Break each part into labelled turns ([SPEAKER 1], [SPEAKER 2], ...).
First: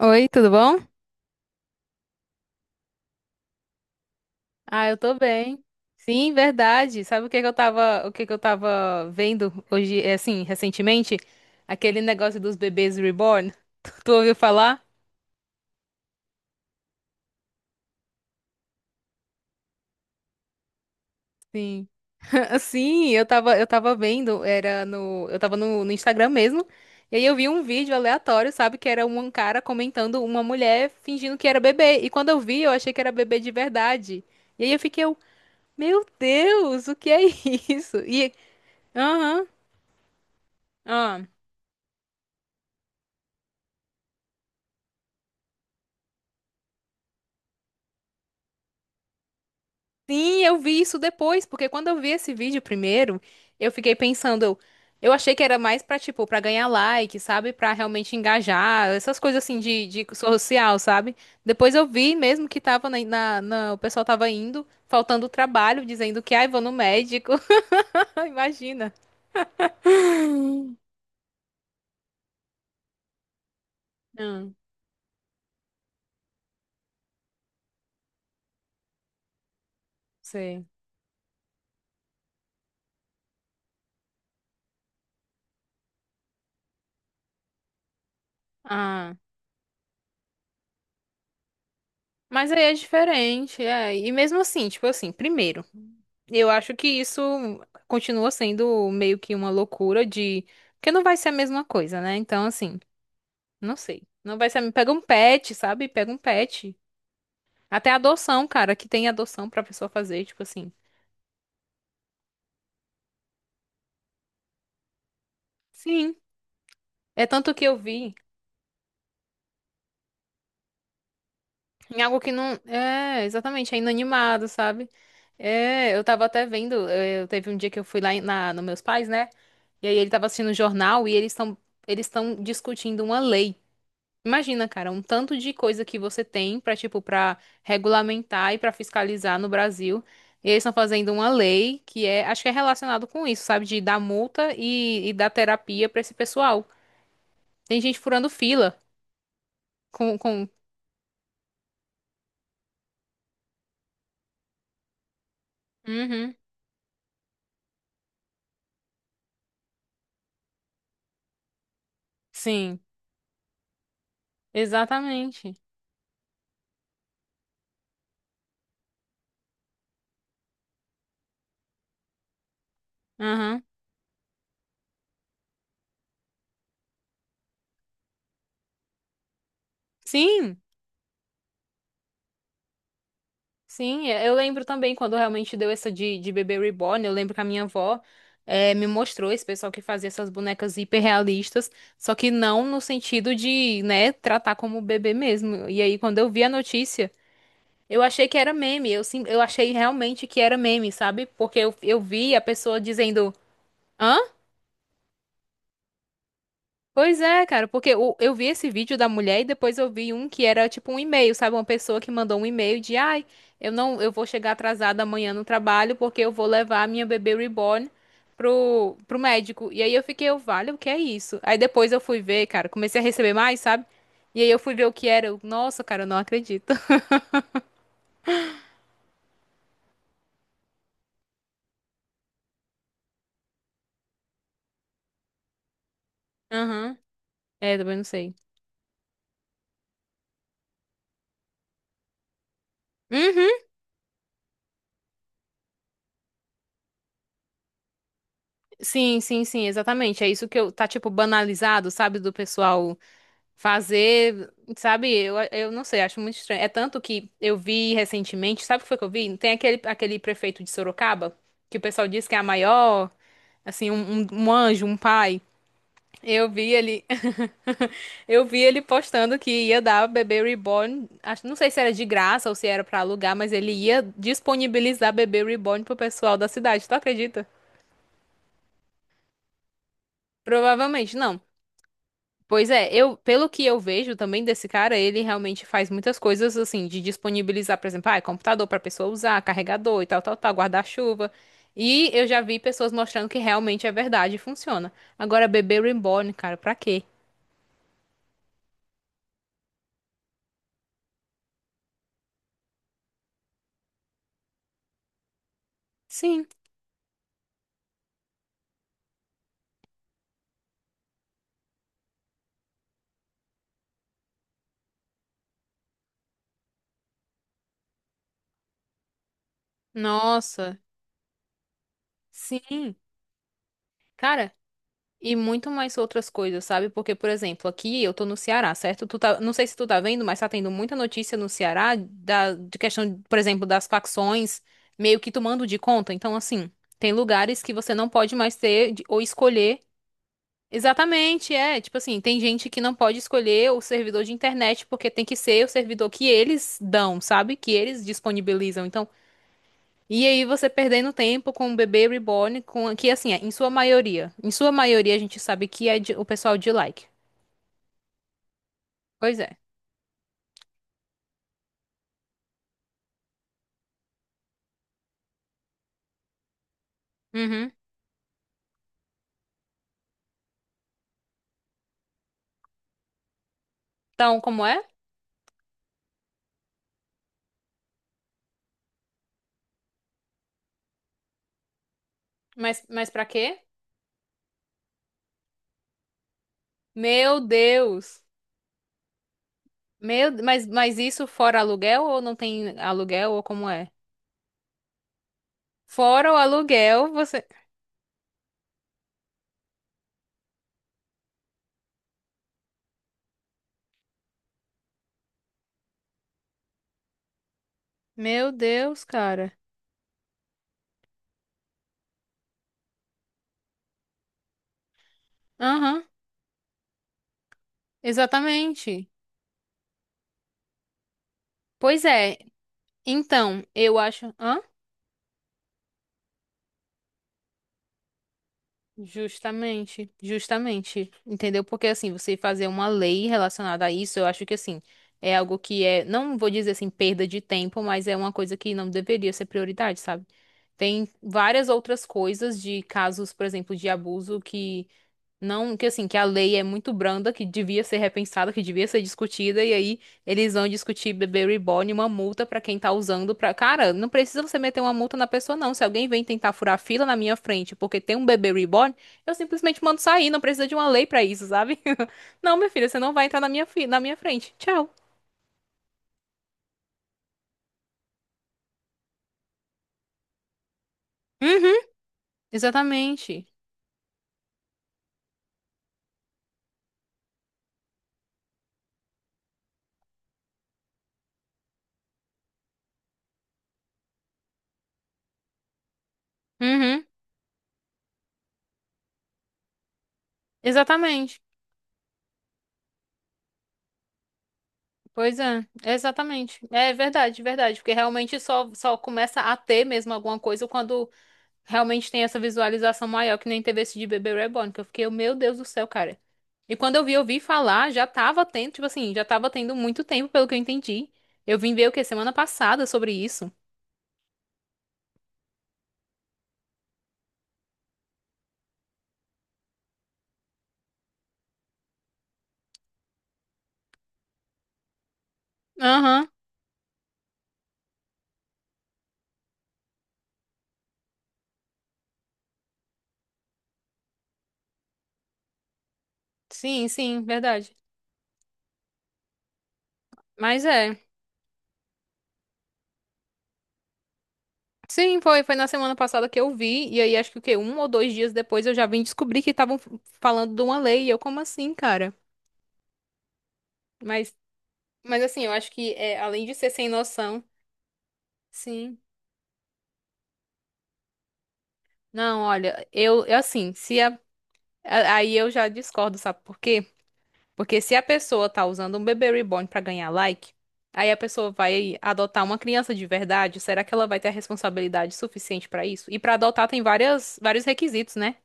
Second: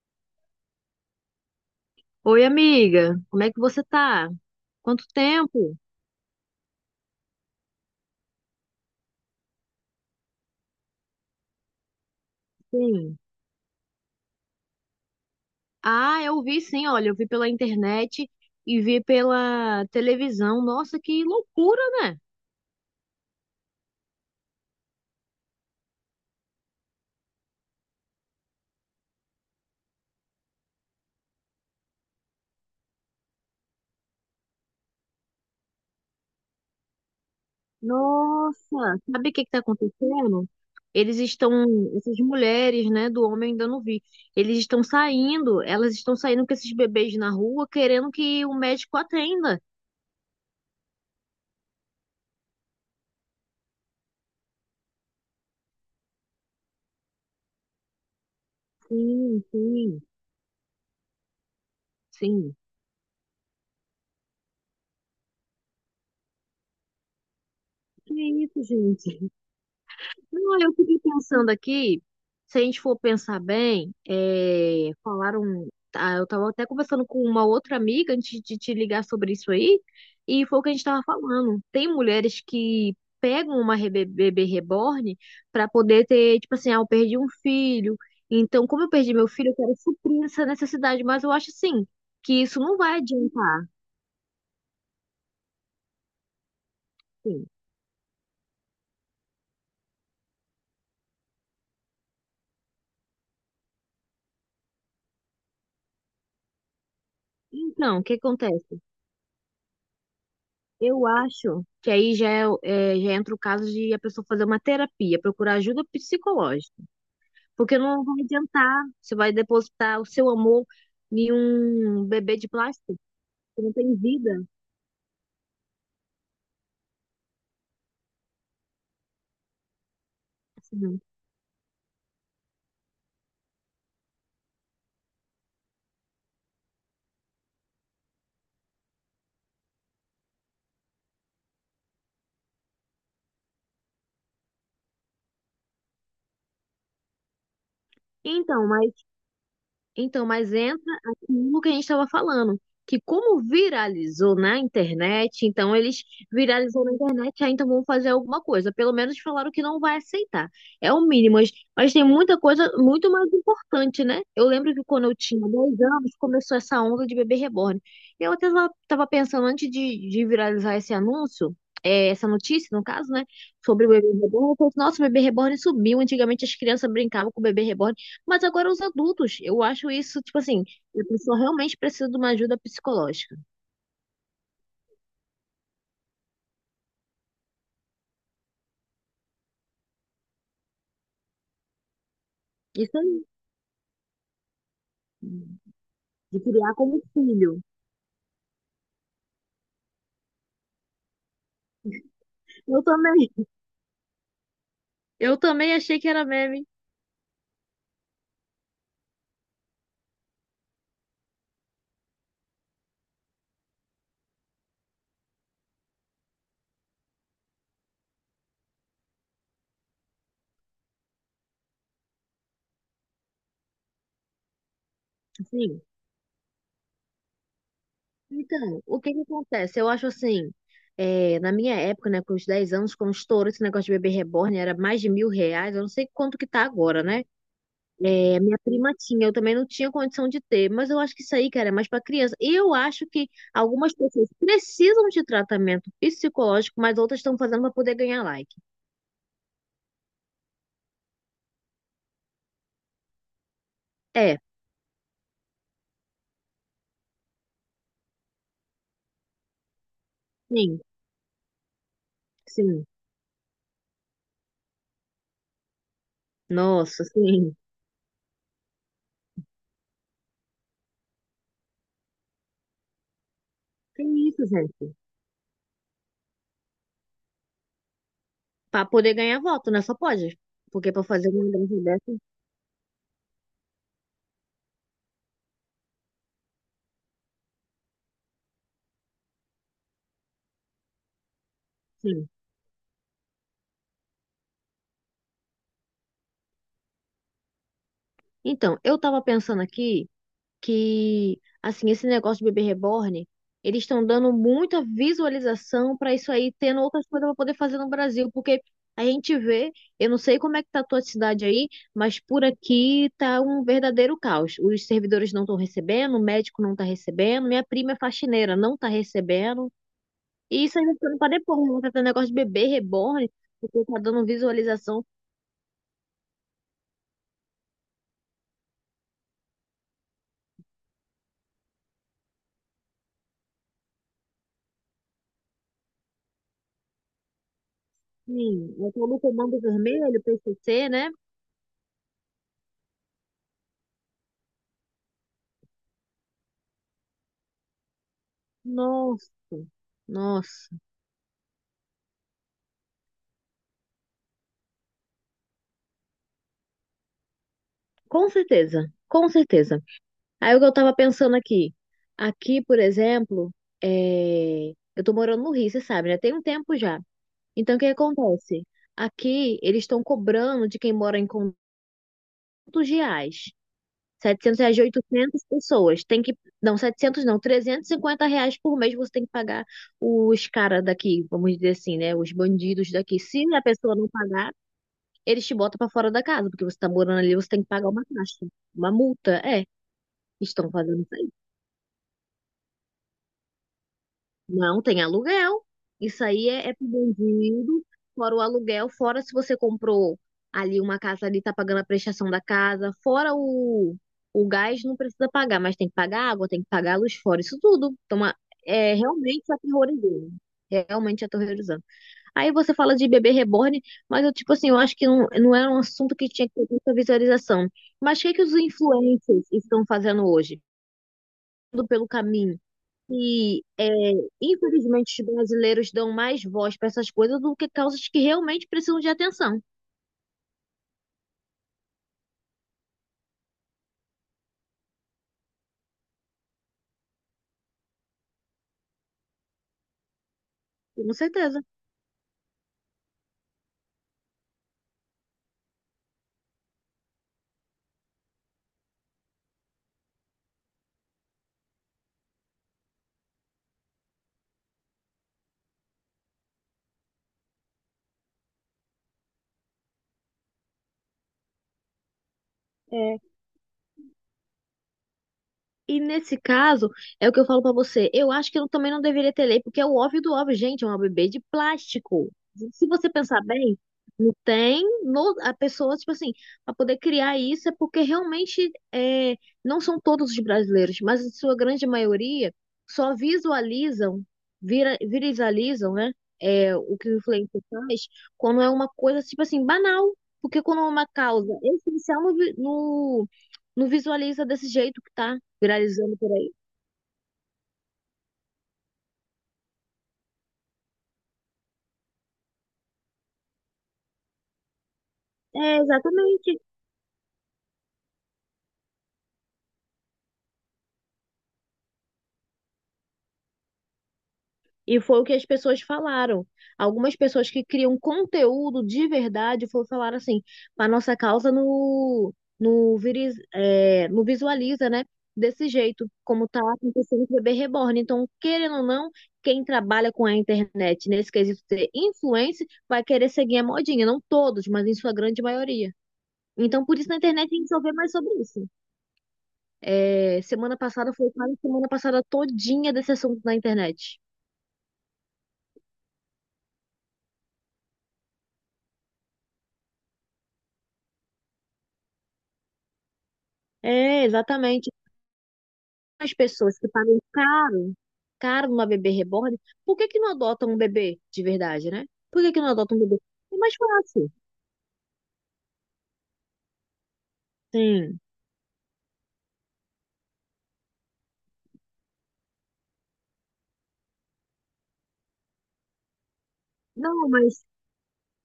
[SPEAKER 1] Oi, tudo bom?
[SPEAKER 2] Oi, amiga, como é que você tá?
[SPEAKER 1] Ah, eu
[SPEAKER 2] Quanto
[SPEAKER 1] tô bem.
[SPEAKER 2] tempo?
[SPEAKER 1] Sim, verdade. Sabe o que que eu tava vendo hoje, assim, recentemente? Aquele negócio dos bebês
[SPEAKER 2] Sim.
[SPEAKER 1] reborn. Tu ouviu falar?
[SPEAKER 2] Ah, eu vi sim, olha, eu vi pela internet e vi pela televisão. Nossa, que loucura,
[SPEAKER 1] Sim.
[SPEAKER 2] né?
[SPEAKER 1] Sim, eu tava vendo, era eu tava no Instagram mesmo. E aí eu vi um vídeo aleatório, sabe, que era um cara comentando uma mulher fingindo que era bebê. E quando eu vi, eu achei que era bebê de verdade. E aí meu Deus, o que é isso? E,
[SPEAKER 2] Nossa, sabe o que
[SPEAKER 1] aham,
[SPEAKER 2] que tá acontecendo? Eles
[SPEAKER 1] aham.
[SPEAKER 2] estão, essas mulheres, né, do homem ainda não vi. Eles estão saindo, elas estão saindo com esses bebês na rua querendo que o médico atenda.
[SPEAKER 1] Sim, eu vi isso depois, porque quando eu vi esse vídeo primeiro, eu fiquei pensando, eu achei que era mais pra, tipo, pra ganhar like, sabe? Pra realmente engajar, essas coisas
[SPEAKER 2] Sim,
[SPEAKER 1] assim
[SPEAKER 2] sim,
[SPEAKER 1] de social, sabe? Depois eu vi mesmo
[SPEAKER 2] sim.
[SPEAKER 1] que tava o pessoal tava indo, faltando trabalho, dizendo que, ai, vou no médico.
[SPEAKER 2] Que isso,
[SPEAKER 1] Imagina.
[SPEAKER 2] gente? Não, eu fiquei pensando aqui, se a gente for pensar bem,
[SPEAKER 1] Não,
[SPEAKER 2] é, falaram, ah, eu estava até conversando com uma outra amiga antes de te ligar sobre isso aí, e foi o
[SPEAKER 1] sei.
[SPEAKER 2] que a gente estava falando. Tem mulheres que pegam uma bebê reborn para poder ter, tipo assim, ah, eu perdi um filho, então como eu
[SPEAKER 1] Ah.
[SPEAKER 2] perdi meu filho, eu quero suprir essa necessidade, mas eu acho assim, que
[SPEAKER 1] Mas
[SPEAKER 2] isso
[SPEAKER 1] aí é
[SPEAKER 2] não vai
[SPEAKER 1] diferente,
[SPEAKER 2] adiantar,
[SPEAKER 1] é. E mesmo assim, tipo assim, primeiro, eu acho que isso
[SPEAKER 2] assim.
[SPEAKER 1] continua sendo meio que uma loucura de. Porque não vai ser a mesma coisa, né? Então, assim, não sei. Não vai ser. Pega um pet, sabe? Pega um pet. Até
[SPEAKER 2] Então, o que
[SPEAKER 1] adoção, cara,
[SPEAKER 2] acontece?
[SPEAKER 1] que tem adoção pra pessoa fazer, tipo assim.
[SPEAKER 2] Eu acho que aí já, já entra o caso de a pessoa fazer uma terapia, procurar ajuda
[SPEAKER 1] Sim.
[SPEAKER 2] psicológica,
[SPEAKER 1] É tanto que eu
[SPEAKER 2] porque não
[SPEAKER 1] vi.
[SPEAKER 2] vai adiantar, você vai depositar o seu amor em
[SPEAKER 1] Em
[SPEAKER 2] um
[SPEAKER 1] algo que
[SPEAKER 2] bebê de
[SPEAKER 1] não.
[SPEAKER 2] plástico
[SPEAKER 1] É,
[SPEAKER 2] que não
[SPEAKER 1] exatamente, é
[SPEAKER 2] tem vida.
[SPEAKER 1] inanimado, sabe? É, eu tava até vendo. Eu, teve um dia que eu fui lá em- na, nos meus pais, né? E aí ele tava assistindo o
[SPEAKER 2] Assim.
[SPEAKER 1] jornal e eles estão discutindo uma lei. Imagina, cara, um tanto de coisa que você tem pra, tipo, pra regulamentar e pra fiscalizar no Brasil. E eles estão fazendo uma lei que é, acho que é relacionado com isso, sabe? De dar multa e dar terapia pra esse pessoal. Tem gente furando
[SPEAKER 2] Então,
[SPEAKER 1] fila
[SPEAKER 2] mas Então,
[SPEAKER 1] com...
[SPEAKER 2] mas entra aquilo que a gente estava falando, que como viralizou na internet, então eles
[SPEAKER 1] Uhum.
[SPEAKER 2] viralizou na internet, ah, então vão fazer alguma coisa. Pelo menos falaram que não vai aceitar. É o mínimo, mas tem muita coisa
[SPEAKER 1] Sim,
[SPEAKER 2] muito mais importante, né? Eu lembro que quando eu tinha
[SPEAKER 1] exatamente.
[SPEAKER 2] 10 anos, começou essa onda de bebê reborn. Eu até estava pensando, antes de viralizar esse anúncio, é, essa notícia, no caso, né,
[SPEAKER 1] Aham.
[SPEAKER 2] sobre o bebê reborn, eu pensei, nossa, o bebê reborn subiu. Antigamente as crianças brincavam com o bebê reborn. Mas agora os adultos, eu acho isso, tipo
[SPEAKER 1] Sim,
[SPEAKER 2] assim, a pessoa realmente precisa de uma ajuda psicológica.
[SPEAKER 1] sim, é, eu lembro também quando realmente deu essa de bebê reborn, eu lembro que a minha avó me mostrou esse pessoal que fazia essas bonecas hiperrealistas, só que não no
[SPEAKER 2] Isso aí,
[SPEAKER 1] sentido de, né, tratar como bebê mesmo. E aí, quando eu
[SPEAKER 2] de
[SPEAKER 1] vi a
[SPEAKER 2] criar como
[SPEAKER 1] notícia,
[SPEAKER 2] filho.
[SPEAKER 1] eu achei que era meme, eu, sim, eu achei realmente que era meme, sabe? Porque eu vi a pessoa
[SPEAKER 2] Eu também,
[SPEAKER 1] dizendo. "Hã?
[SPEAKER 2] eu também achei que era meme.
[SPEAKER 1] Pois é, cara, porque o- eu vi esse vídeo da mulher e depois eu vi um que era tipo um e-mail, sabe? Uma pessoa que mandou um e-mail de, ai, eu não, eu vou chegar atrasada amanhã no trabalho porque eu vou levar a minha bebê reborn pro médico. E aí vale, o que é isso? Aí depois eu fui ver, cara, comecei a receber mais, sabe? E aí eu fui ver o que era. Nossa,
[SPEAKER 2] Sim.
[SPEAKER 1] cara, eu não acredito.
[SPEAKER 2] Então, o que que acontece? Eu acho assim, é, na minha época, né, com os 10 anos, quando estourou esse negócio de bebê reborn, era mais de mil reais, eu não sei quanto que tá
[SPEAKER 1] Aham.
[SPEAKER 2] agora, né?
[SPEAKER 1] É, também não sei.
[SPEAKER 2] É, minha prima tinha, eu também não tinha condição de ter, mas eu acho que isso aí, cara, é mais para criança. E eu acho que
[SPEAKER 1] Uhum.
[SPEAKER 2] algumas pessoas precisam de tratamento psicológico, mas outras estão fazendo para poder ganhar like.
[SPEAKER 1] Sim, sim, sim, exatamente. É isso que eu, tá tipo banalizado, sabe, do pessoal
[SPEAKER 2] É,
[SPEAKER 1] fazer, sabe, eu não sei, acho muito estranho. É tanto que eu vi recentemente, sabe o que foi que eu vi? Tem aquele prefeito de
[SPEAKER 2] sim,
[SPEAKER 1] Sorocaba, que o pessoal diz que é a
[SPEAKER 2] sim.
[SPEAKER 1] maior, assim, um, um anjo, um pai. Eu vi
[SPEAKER 2] Nossa,
[SPEAKER 1] ele,
[SPEAKER 2] sim.
[SPEAKER 1] eu vi ele postando que ia dar bebê reborn, acho, não sei se era de graça ou se era pra alugar, mas ele ia
[SPEAKER 2] Tem isso, gente.
[SPEAKER 1] disponibilizar bebê reborn pro pessoal da cidade, tu acredita?
[SPEAKER 2] Para poder ganhar voto, né? Só pode. Porque para
[SPEAKER 1] Provavelmente
[SPEAKER 2] fazer
[SPEAKER 1] não.
[SPEAKER 2] uma grande dessa,
[SPEAKER 1] Pois é, eu, pelo que eu vejo também desse cara, ele realmente faz muitas coisas assim, de disponibilizar, por exemplo, ah, é computador para pessoa usar, carregador e tal, tal, tal, guarda-chuva. E eu
[SPEAKER 2] sim.
[SPEAKER 1] já vi pessoas mostrando que realmente é verdade e funciona. Agora, bebê reborn, cara, pra quê?
[SPEAKER 2] Então, eu tava pensando aqui. Que, assim, esse negócio de bebê reborn, eles estão dando muita visualização para isso
[SPEAKER 1] Sim.
[SPEAKER 2] aí, tendo outras coisas para poder fazer no Brasil, porque a gente vê, eu não sei como é que tá a tua cidade aí, mas por aqui tá um verdadeiro caos. Os servidores não estão recebendo, o médico não tá recebendo, minha prima é faxineira, não tá recebendo. E
[SPEAKER 1] Nossa,
[SPEAKER 2] isso aí vai ficando para depois, né? Tá tendo negócio de bebê
[SPEAKER 1] sim.
[SPEAKER 2] reborn, porque tá dando
[SPEAKER 1] Cara,
[SPEAKER 2] visualização,
[SPEAKER 1] e muito mais outras coisas, sabe? Porque, por exemplo, aqui eu tô no Ceará, certo? Tu tá, não sei se tu tá vendo, mas tá tendo muita notícia no Ceará de questão, por exemplo, das facções meio que tomando de conta. Então, assim, tem lugares que você não pode mais
[SPEAKER 2] sim,
[SPEAKER 1] ter
[SPEAKER 2] eu
[SPEAKER 1] de-
[SPEAKER 2] tô no
[SPEAKER 1] ou
[SPEAKER 2] comando
[SPEAKER 1] escolher.
[SPEAKER 2] vermelho, PCC, né?
[SPEAKER 1] Exatamente, é. Tipo assim, tem gente que não pode escolher o servidor de internet porque tem que ser o servidor que eles dão, sabe? Que eles disponibilizam. Então,
[SPEAKER 2] Nossa,
[SPEAKER 1] e aí você
[SPEAKER 2] nossa.
[SPEAKER 1] perdendo tempo com o bebê reborn, com que assim, é, em sua maioria a gente sabe que é de- o pessoal de like.
[SPEAKER 2] Com certeza, com
[SPEAKER 1] Pois é.
[SPEAKER 2] certeza. Aí o que eu tava pensando aqui, por exemplo, é, eu tô morando no Rio, você sabe, né? Tem um tempo já.
[SPEAKER 1] Uhum.
[SPEAKER 2] Então, o que acontece? Aqui, eles estão cobrando de quem mora em conjuntos reais,
[SPEAKER 1] Então,
[SPEAKER 2] 700
[SPEAKER 1] como
[SPEAKER 2] reais
[SPEAKER 1] é?
[SPEAKER 2] de 800 pessoas. Tem que, não, 700 não, R$ 350 por mês você tem que pagar os caras daqui, vamos dizer assim, né? Os bandidos
[SPEAKER 1] Mas
[SPEAKER 2] daqui.
[SPEAKER 1] para
[SPEAKER 2] Se
[SPEAKER 1] quê?
[SPEAKER 2] a pessoa não pagar, eles te botam pra fora da casa, porque você tá morando ali,
[SPEAKER 1] Meu
[SPEAKER 2] você tem que pagar uma
[SPEAKER 1] Deus.
[SPEAKER 2] taxa, uma multa, é,
[SPEAKER 1] Meu,
[SPEAKER 2] estão
[SPEAKER 1] mas
[SPEAKER 2] fazendo isso
[SPEAKER 1] isso
[SPEAKER 2] aí.
[SPEAKER 1] fora aluguel ou não tem aluguel ou como é?
[SPEAKER 2] Não tem aluguel. Isso
[SPEAKER 1] Fora o
[SPEAKER 2] aí é pro
[SPEAKER 1] aluguel, você.
[SPEAKER 2] bandido, fora o aluguel, fora se você comprou ali uma casa ali, tá pagando a prestação da casa, fora o gás, não precisa pagar, mas tem que pagar água, tem que pagar a luz, fora isso tudo. Então,
[SPEAKER 1] Meu
[SPEAKER 2] é
[SPEAKER 1] Deus,
[SPEAKER 2] realmente
[SPEAKER 1] cara.
[SPEAKER 2] aterrorizando. Realmente aterrorizando. Aí você fala de bebê reborn, mas eu, tipo assim, eu acho que não era um
[SPEAKER 1] Aham,
[SPEAKER 2] assunto que tinha que ter muita visualização. Mas o que que os
[SPEAKER 1] exatamente.
[SPEAKER 2] influencers estão fazendo hoje? Indo
[SPEAKER 1] Pois
[SPEAKER 2] pelo
[SPEAKER 1] é.
[SPEAKER 2] caminho e
[SPEAKER 1] Então,
[SPEAKER 2] é,
[SPEAKER 1] eu acho. Hã?
[SPEAKER 2] infelizmente, os brasileiros dão mais voz para essas coisas do que causas que realmente precisam de atenção.
[SPEAKER 1] Justamente, justamente, entendeu? Porque assim, você fazer uma lei relacionada a isso, eu acho que assim, é algo que é, não vou dizer assim, perda de tempo, mas é uma coisa que não deveria ser prioridade, sabe? Tem
[SPEAKER 2] Com certeza.
[SPEAKER 1] várias outras coisas de casos, por exemplo, de abuso que não, que assim, que a lei é muito branda, que devia ser repensada, que devia ser discutida, e aí eles vão discutir bebê reborn, uma multa pra quem tá usando pra. Cara, não precisa você meter uma multa na pessoa, não. Se alguém vem tentar furar fila na minha frente porque tem um bebê reborn, eu simplesmente mando sair, não precisa de uma lei pra isso, sabe? Não, minha filha, você não
[SPEAKER 2] é
[SPEAKER 1] vai entrar na minha, fi... na minha frente. Tchau.
[SPEAKER 2] E nesse caso, é o que eu falo pra você. Eu acho que eu também não deveria ter lei, porque é o óbvio do óbvio, gente, é uma bebê de
[SPEAKER 1] Uhum,
[SPEAKER 2] plástico. Se você pensar
[SPEAKER 1] exatamente.
[SPEAKER 2] bem, não tem no, a pessoa, tipo assim, para poder criar isso é porque realmente é, não são todos os brasileiros, mas a sua grande maioria só visualizam, viralizam, né? É, o
[SPEAKER 1] Uhum,
[SPEAKER 2] que o influencer faz quando é uma coisa, tipo assim, banal. Porque quando é uma
[SPEAKER 1] exatamente.
[SPEAKER 2] causa essencial no, não visualiza desse jeito que tá
[SPEAKER 1] Pois é,
[SPEAKER 2] viralizando por aí.
[SPEAKER 1] exatamente. É verdade, verdade, porque realmente só, só começa a ter mesmo alguma coisa quando. Realmente tem essa visualização maior que nem teve esse de Bebê Reborn, que eu fiquei, meu Deus do
[SPEAKER 2] É,
[SPEAKER 1] céu, cara.
[SPEAKER 2] exatamente.
[SPEAKER 1] E quando eu vi falar, já tava tendo, tipo assim, já tava tendo muito tempo, pelo que eu entendi. Eu vim ver o quê? Semana passada sobre isso.
[SPEAKER 2] E foi o que as pessoas falaram. Algumas pessoas que criam conteúdo de verdade foram falar assim, a nossa causa no, no visualiza, né? Desse jeito,
[SPEAKER 1] Aham.
[SPEAKER 2] como tá acontecendo com o bebê reborn. Então, querendo ou não, quem trabalha com a internet nesse quesito ser influencer vai querer seguir a modinha. Não todos, mas em sua grande maioria. Então,
[SPEAKER 1] Sim,
[SPEAKER 2] por isso na
[SPEAKER 1] sim,
[SPEAKER 2] internet tem que
[SPEAKER 1] verdade.
[SPEAKER 2] saber mais sobre isso. É,
[SPEAKER 1] Mas
[SPEAKER 2] semana
[SPEAKER 1] é.
[SPEAKER 2] passada foi quase semana passada todinha desse assunto na internet.
[SPEAKER 1] Sim, foi, foi na semana passada que eu vi, e aí acho que o quê? Um ou dois dias depois eu já vim descobrir que estavam falando de uma lei, e eu, como assim, cara?
[SPEAKER 2] É,
[SPEAKER 1] Mas,
[SPEAKER 2] exatamente.
[SPEAKER 1] mas assim, eu acho que é,
[SPEAKER 2] As
[SPEAKER 1] além de ser
[SPEAKER 2] pessoas
[SPEAKER 1] sem
[SPEAKER 2] que pagam
[SPEAKER 1] noção,
[SPEAKER 2] caro, caro numa
[SPEAKER 1] sim.
[SPEAKER 2] bebê reborn, por que que não adotam um bebê de verdade, né?
[SPEAKER 1] Não,
[SPEAKER 2] Por que que não
[SPEAKER 1] olha,
[SPEAKER 2] adotam um bebê?
[SPEAKER 1] eu
[SPEAKER 2] É
[SPEAKER 1] assim,
[SPEAKER 2] mais
[SPEAKER 1] se a
[SPEAKER 2] fácil.
[SPEAKER 1] a- aí eu já discordo, sabe por quê? Porque se a
[SPEAKER 2] Sim.
[SPEAKER 1] pessoa tá usando um bebê reborn pra ganhar like, aí a pessoa vai adotar uma criança de verdade, será que ela vai ter a responsabilidade suficiente pra isso? E pra adotar tem
[SPEAKER 2] Não,
[SPEAKER 1] várias, vários
[SPEAKER 2] mas
[SPEAKER 1] requisitos, né?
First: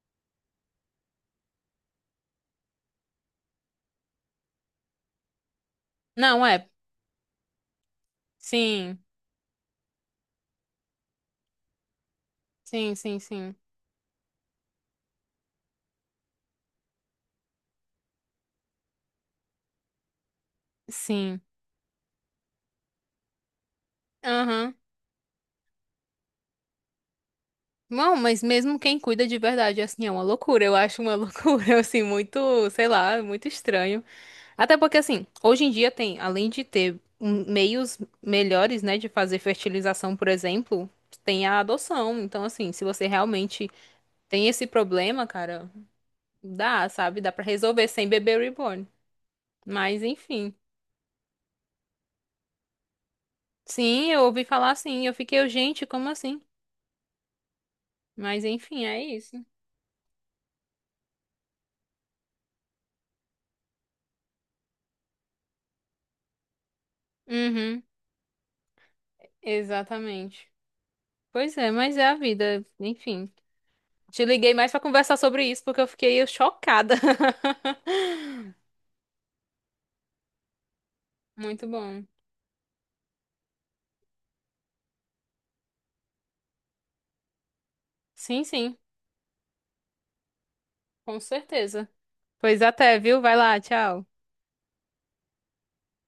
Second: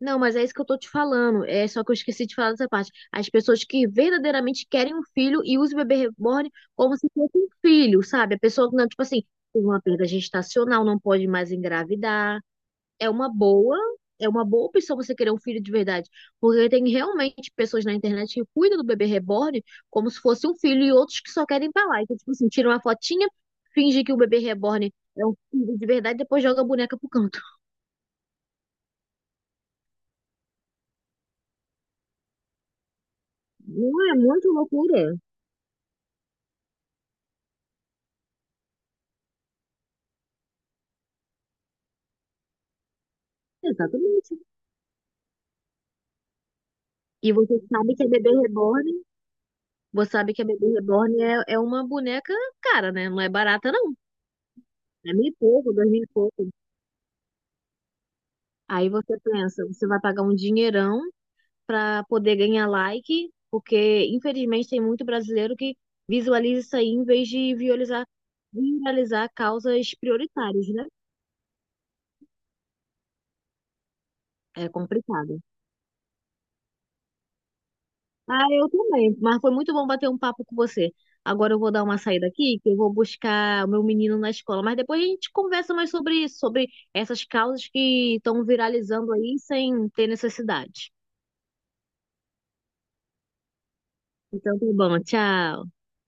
[SPEAKER 2] é isso que eu tô te falando. É só que eu esqueci de falar dessa parte. As pessoas que verdadeiramente querem um filho e usam o bebê
[SPEAKER 1] Não
[SPEAKER 2] reborn
[SPEAKER 1] é.
[SPEAKER 2] como se fosse um filho, sabe? A pessoa que não,
[SPEAKER 1] Sim,
[SPEAKER 2] tipo assim, teve uma perda gestacional, não pode mais engravidar
[SPEAKER 1] sim,
[SPEAKER 2] é
[SPEAKER 1] sim,
[SPEAKER 2] uma
[SPEAKER 1] sim.
[SPEAKER 2] boa, é uma boa opção você querer um filho de verdade, porque tem realmente pessoas na internet que cuidam do bebê reborn como se fosse um filho e outros que
[SPEAKER 1] Sim.
[SPEAKER 2] só querem pra lá. Então, tipo assim, tira uma fotinha, finge que o bebê
[SPEAKER 1] Aham.
[SPEAKER 2] reborn é um filho de verdade, depois joga a boneca pro canto.
[SPEAKER 1] Não, mas mesmo quem cuida de verdade, assim, é uma loucura. Eu acho uma loucura, assim, muito, sei lá, muito estranho.
[SPEAKER 2] Não é muito
[SPEAKER 1] Até porque,
[SPEAKER 2] loucura.
[SPEAKER 1] assim, hoje em dia tem, além de ter meios melhores, né, de fazer fertilização, por exemplo, tem a adoção. Então, assim, se você realmente
[SPEAKER 2] Exatamente.
[SPEAKER 1] tem esse problema, cara, dá, sabe? Dá
[SPEAKER 2] E
[SPEAKER 1] pra resolver sem bebê reborn. Mas,
[SPEAKER 2] você sabe que a
[SPEAKER 1] enfim.
[SPEAKER 2] bebê reborn é uma boneca cara, né? Não é barata não.
[SPEAKER 1] Sim, eu ouvi falar assim, eu
[SPEAKER 2] É mil e
[SPEAKER 1] fiquei, eu,
[SPEAKER 2] pouco,
[SPEAKER 1] gente,
[SPEAKER 2] dois mil e
[SPEAKER 1] como assim?
[SPEAKER 2] pouco.
[SPEAKER 1] Mas, enfim,
[SPEAKER 2] Aí
[SPEAKER 1] é
[SPEAKER 2] você
[SPEAKER 1] isso.
[SPEAKER 2] pensa, você vai pagar um dinheirão para poder ganhar like, porque infelizmente tem muito brasileiro que visualiza isso aí em vez de
[SPEAKER 1] Uhum,
[SPEAKER 2] visualizar, viralizar causas
[SPEAKER 1] exatamente.
[SPEAKER 2] prioritárias, né?
[SPEAKER 1] Pois é, mas é a vida, enfim. Te liguei
[SPEAKER 2] É
[SPEAKER 1] mais pra conversar
[SPEAKER 2] complicado.
[SPEAKER 1] sobre isso porque eu fiquei chocada.
[SPEAKER 2] Ah, eu também, mas foi muito bom bater um papo com você. Agora eu
[SPEAKER 1] Muito
[SPEAKER 2] vou dar uma
[SPEAKER 1] bom.
[SPEAKER 2] saída aqui, que eu vou buscar o meu menino na escola, mas depois a gente conversa mais sobre isso, sobre essas causas que
[SPEAKER 1] Sim,
[SPEAKER 2] estão
[SPEAKER 1] sim.
[SPEAKER 2] viralizando aí sem ter necessidade.
[SPEAKER 1] Com certeza. Pois até, viu? Vai lá, tchau.
[SPEAKER 2] Então tá bom, tchau.